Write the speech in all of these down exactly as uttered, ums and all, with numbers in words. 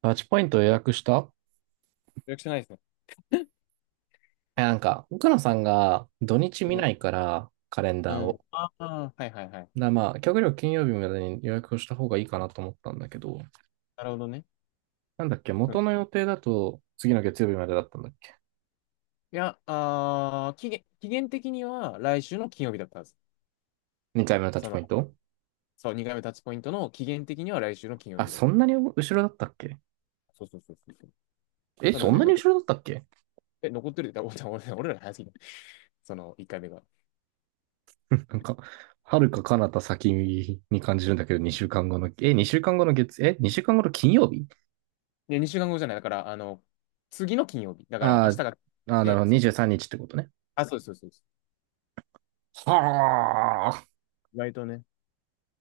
タッチポイント予約した？予約してないですね。え、なんか、奥野さんが土日見うん。ないから、カレンうダーを。ん。ああ、はいはいはい。だ、まあ、極力金曜日までに予約をした方がいいかなと思ったんだけど、なるほどね。なんだっけ、うん。元の予定だと次の月曜日までだったんだっけ いや、あー期限、期限的には来週の金曜日だったはず。?に 回目のタッそチポの、イント？そう、にかいめタッチポイントの期限的には来週の金曜あ、日だっそたはんず。なに後ろだったっけ？そうそうそうそうそう。え、多そ分んね、なに残、後ろだったっけ？ え、残ってるって言ったら、俺、俺ら早すぎた。そのいっかいめが。なんか、はるか彼方先に感じるんだけど、にしゅうかんごの、え、2週間後の月、え、にしゅうかんごの金曜日？で、にしゅうかんごじゃない。だから、あの、次の金曜日。だから、あ明日ーが、あー、なるほど、で、そう。にじゅうさんにちってことね。あ、そうそうそうそはあ、う。意外とね。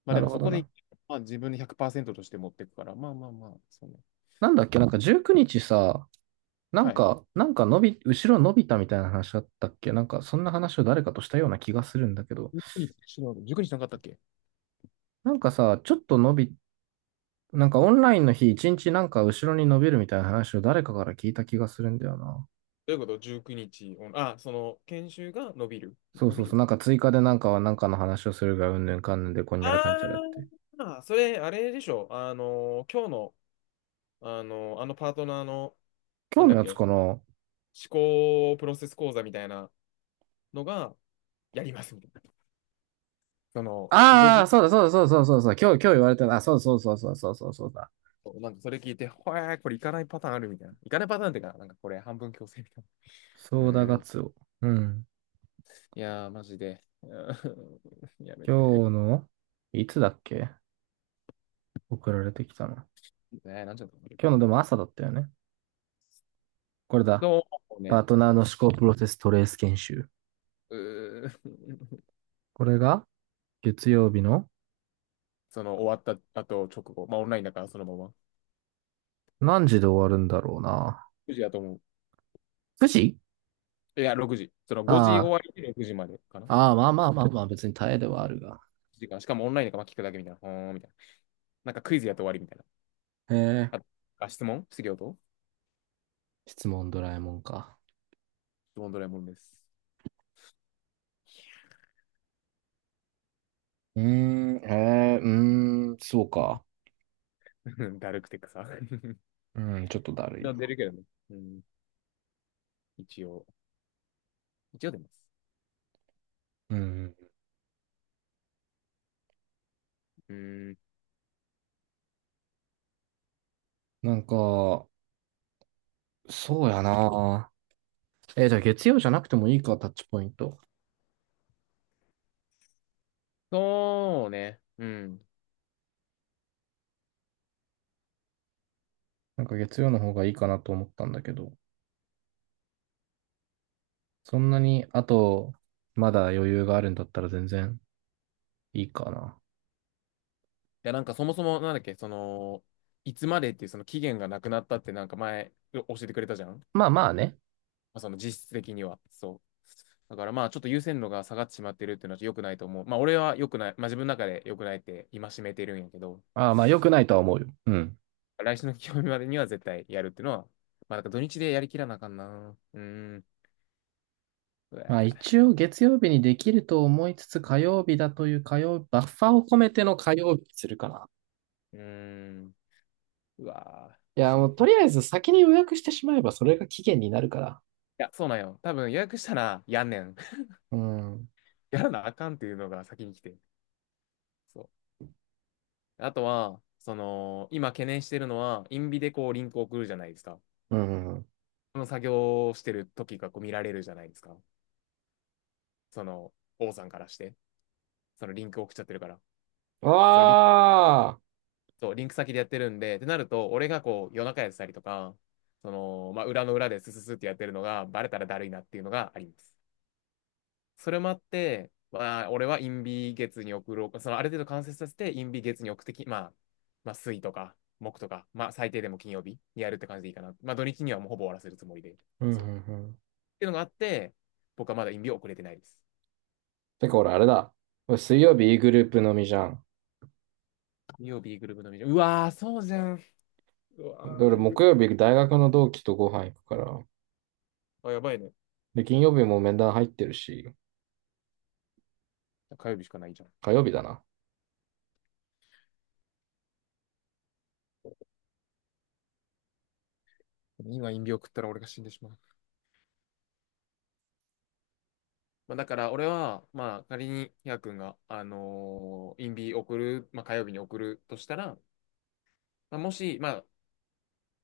まあなでるも、ほそどこで、な。まあ自分でひゃくパーセントとして持っていくから、まあまあまあ、そうね。なんだっけ、なんかじゅうくにちさ、なんはい。か、なんか伸び、後ろ伸びたみたいな話だったっけ？なんか、そんな話を誰かとしたような気がするんだけど、いちに日、しろいちに日なかったっけ？なんかさ、ちょっと伸び、なんかオンラインの日一日なんか後ろに伸びるみたいな話を誰かから聞いた気がするんだよな。どういうこと？ じゅうくにち 日オン、あ、その、研修が伸びる。そう伸そびうそう、る。なんか追加でなんかはなんかの話をするがうんぬんかんぬんでこんにゃらかんちゃらっあて。あー、それ、あれでしょ。あの、今日の、あの、あのパートナーの、今なん日だのっやつけ、かな？思考プロセス講座みたいなのが、やりますみたいな。その、5ああー、時、そうだそうだそうだそうだそうだ、今日、今日言われたな、あそうそうそうそうそうそうそうだ。なんかそれ聞いて、ほえー、これ行かないパターンあるみたいな。行かないパターンっていうか、なんかこれ半分強制みたいな。うそうだーガん。ツオ。うん。いやー、マジで。うーんやめて。今日の、いつだっけ？送られてきたな。ねえ、なんちゃったの？今日のでも朝だったよね。これだ。そうパーね。トナーの思考プロセストレース研修。うーん。これが月曜日のその終わった後直後、まあオンラインだからそのまま。何時で終わるんだろうな。くじだと思う。くじ？いや、ろくじ。そのごじあ終わりでろくじまでかな。あ、ああ、まあまあまあまあ、別に耐えではあるが。時間。しかもオンラインだからまあ聞くだけみたいな。ほーんみたいな。なんかクイズやって終わりみたいな。へえ、あ、質問質疑と質問ドラえもんか？質問ドラえもんです。うーん、へえ、うーん、そうか。だるくて草。うん、ちょっとだるい出な。るけどね。うん。一応。一応出ます。うん。うん。なんか、そうやな。えーじゃあ月曜じゃなくてもいいか、タッチポイント。そうね。うん。いなんか月曜の方がいいかなと思ったんだけど。そんなに、あと、まだ余裕があるんだったら全然いいかな。や、なんかそもそもなんだっけ、その、いつまでっていうその期限がなくなったってなんか前教えてくれたじゃん。まあまあね。その実質的には。そう。だからまあちょっと優先度が下がってしまってるっていうのは良くないと思う。まあ俺は良くない、まあ自分の中で良くないって戒めてるんやけど、ああまあ良くないとは思うよ。うん。来週の金曜日までには絶対やるっていうのは、まあなんか土日でやりきらなあかんな。うーん。うまあわ一応月曜日にできると思いつつ火曜日だという火曜、バッファーを込めての火曜日にするかな。ー。うーん。うわー、い明や、日ものうと金。りあえず先に予約してしまえばそれが期限になるから。いや、そうなんよ。多分予約したらやんねん。うん。うん やらなあかんっていうのが先に来て。そう。あとは、その、今懸念してるのは、インビでこうリンク送るじゃないですか。うんその作業をしてる時がこう見られるじゃないですか。その、王さんからして、そのリンク送っちゃってるから。うん。そのリンああ。そうリンク先でやってるんで、ってなると、俺がこう、夜中やってたりとか、その、まあ、裏の裏でスススってやってるのが、バレたらだるいなっていうのがあります。それもあって、まあ、俺はインビ月に送ろう。その、ある程度完成させて、インビ月に送ってき、まあ、まあ、水とか、木とか、まあ、最低でも金曜日にやるって感じでいいかな。まあ、土日にはもうほぼ終わらせるつもりで。うんうんそう。っうん。ていうのがあって、僕はまだインビを送れてないです。てか俺あれだ。俺水曜日 E グループのみじゃん。金曜日グループのミーティング、うわー、そうじゃん。うでわ俺ー、木曜日大学の同期とご飯行くから。あ、やばいね。で、金曜日も面談入ってるし。火曜日しかないじゃん。火曜日だな。今、陰病食ったら俺が死んでしまう。まあ、だから俺は、まあ、仮にヒヤ君が、あのー、インビ送る、まあ、火曜日に送るとしたら、まあ、もし、まあ、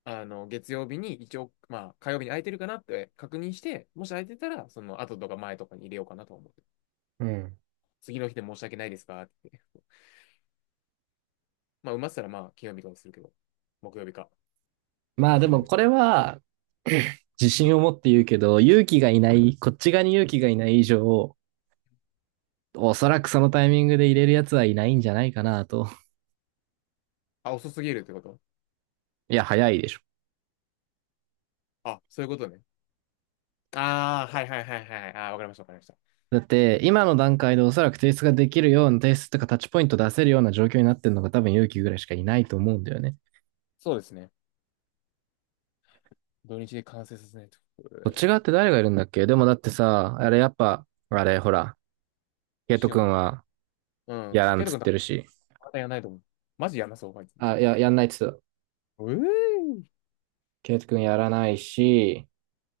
あの月曜日に一応、まあ、火曜日に空いてるかなって確認して、もし空いてたら、その後とか前とかに入れようかなと思って。うん。次の日で申し訳ないですかって？ まあ、埋まってたら、まあ、金曜日とかするけど、木曜日か。まあ、あ木で曜日もね。これはうん。自信を持って言うけど、勇気がいない、こっち側に勇気がいない以上、おそらくそのタイミングで入れるやつはいないんじゃないかなと。あ、遅すぎるってこと？いや、早いでしょ。あ、そういうことね。ああ、はいはいはいはい。あーわかりました、わかりました。だって、今の段階でおそらく提出ができるような、提出とかタッチポイント出せるような状況になってるのが多分勇気ぐらいしかいないと思うんだよね。そうですね。土日で完成させないと。こっちえ側っーて誰がいるんだっけ？でもだってさ、あれやっぱ、あれほら、ケイトしようと君思って。はうん。やらんっケイトつっ君てとるし。またやらないと思う。マジやんなそう、あいつ。あ、いえや、やんないっつってた。えー、ケイト君やらないし、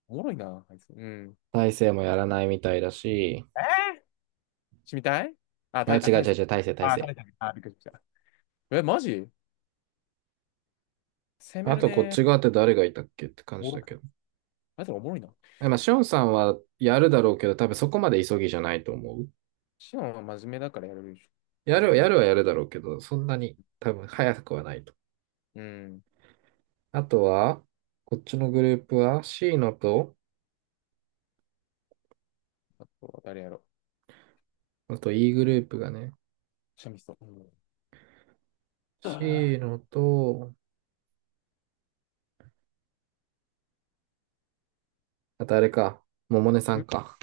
おもろいな、あいつ。うん。大勢もやらないみたいだし、えーしみたい。あ、あ、た違うい、あ、大違う勢。違う、大勢、大あ、勢。大勢。あ、びっくりした。え、マジ攻めあるとこっね。ち側って誰がいたっけって感おもじろだくけて。ど。あいつらおもろいな。えまあ、シオンさんはやるだろうけど、多分そこまで急ぎじゃないと思う。シオンは真面目だからやれるでしょ。やうる、やるん。はやるだろうけど、そんなに多分早くはないと。うん。あとは、こっちのグループは C のと、あとは誰やろう。あと E グループがね、シャミスト。うん。あ シー のと、あとあれか、ももねさー、んんか。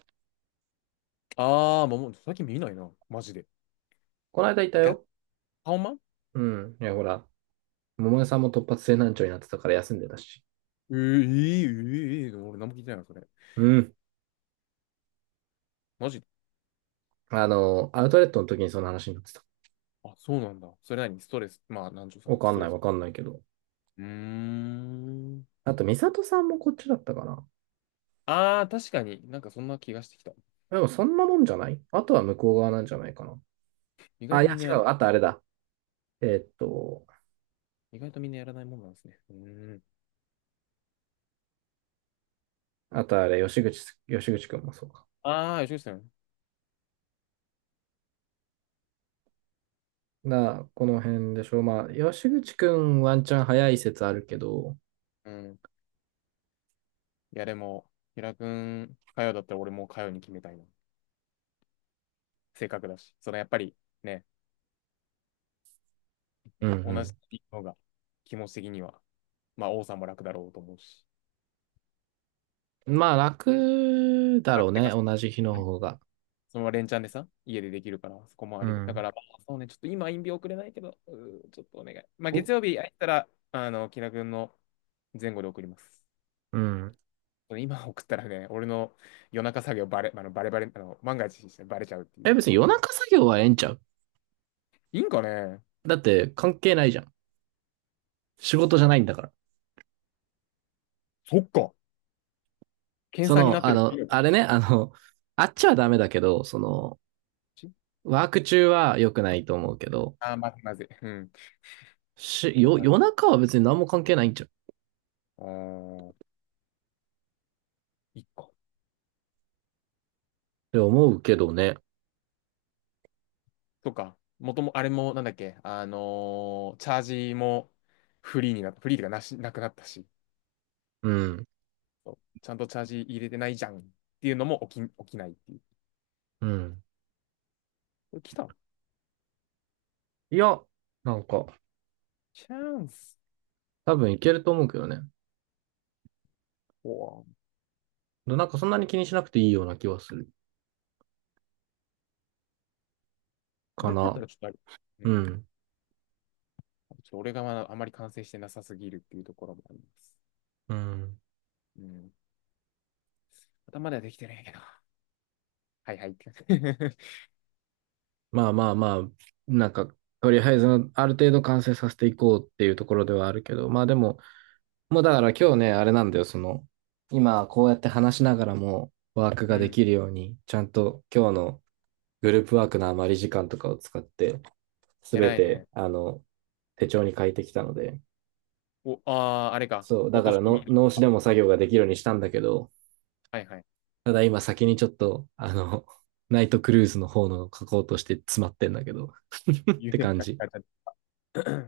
あー、もう最近見ないな。マジで。この間いたガッ、よ。ハオマン。うん。いや、ほら、ももねさんも突発性難聴になってたから休んでたし。えー、えー、えーえー俺何も聞いてないな、それ。うん。マジ。あの、アウトレットの時にその話になってた。あ、そうなんだ。それ何ストレス。まあ、なんちゅうわか、かスんトなレい、ス。わかんないけど。うーん。あと、美里さんもこっちだったかな。ああ、確かになんかそんな気がしてきた。でも、そんなもんじゃない。あとは向こう側なんじゃないかな。意外あ、いとや、みんな違やら、う。あとあれだ。えーっと、意外とみんなやらないもんなんですね。うーん。あとあれ、吉口、吉口くんもそうか。ああ、吉口さん。な、この辺でしょう。まあ、吉口くんワンチャン早い説あるけど、うん。いや、でも、平くん、かよだったら俺もうかよに決めたいな。性格だし。そのやっぱりね、う同じんのが気持ち的には、まあ、王さんも楽だろうと思うし。うん。まあ、楽だろう楽てね。か、同じ日のうん、方が。そのまま連チャンでさ、家でできるから、そこもあうりがだかん。ら、まあそうね、ちょっと今、陰病送れないけど、うーちょっとお願い。まあ、月曜日空いたら、あの、木田君の前後で送ります。うん。今送ったらね、俺の夜中作業バレ、あのバレバレ、あの万が一してバレちゃうっていえ、う。別に夜中作業はええんちゃう？いいんかね。だって関係ないじゃん。仕事じゃないんだから。そっか。検そ査になっの、てある。の、あれね、あの、あっちはダメだけど、その、ワーク中は良くないと思うけど、ああー、まずいまずい。うん。し、だよ、から、夜中は別に何も関係ないんじゃんっあー一個。て思うけどね。とか、もとも、あれも、なんだっけ、あのーチャージもフリーになった。フリーとかなし、なくなったし。うん。ちゃんとチャージ入れてないじゃんっていうのも起き、起きないっていう。うん。これ来た。いや、なんか、チャンス。多分いけると思うけどね。おぉ。なんかそんなに気にしなくていいような気はするそかれだったな。らちょっとある。ううん。ん。ちょっと俺がまだあまり完成してなさすぎるっていうところもあります。うん。うん。頭ではできてるんやけど。はいはいって感じ。まあまあまあ、なんか、とりあえずある程度完成させていこうっていうところではあるけど、まあでも、もうだから今日ね、あれなんだよ、その、今こうやって話しながらもワーク うがでん。きるように、ちゃんと今日のグループワークの余り時間とかを使って、すべ偉いて、ね。あの、手帳に書いてきたので、お、ああ、あれか。そう、だ落かとらし込の、み。脳死でも作業ができるようにしたんだけど、はいはい。ただ今先にちょっと、あの、ナイトクルーズの方の書こうとして詰まってんだけど、っ言うてても感じ。書かれた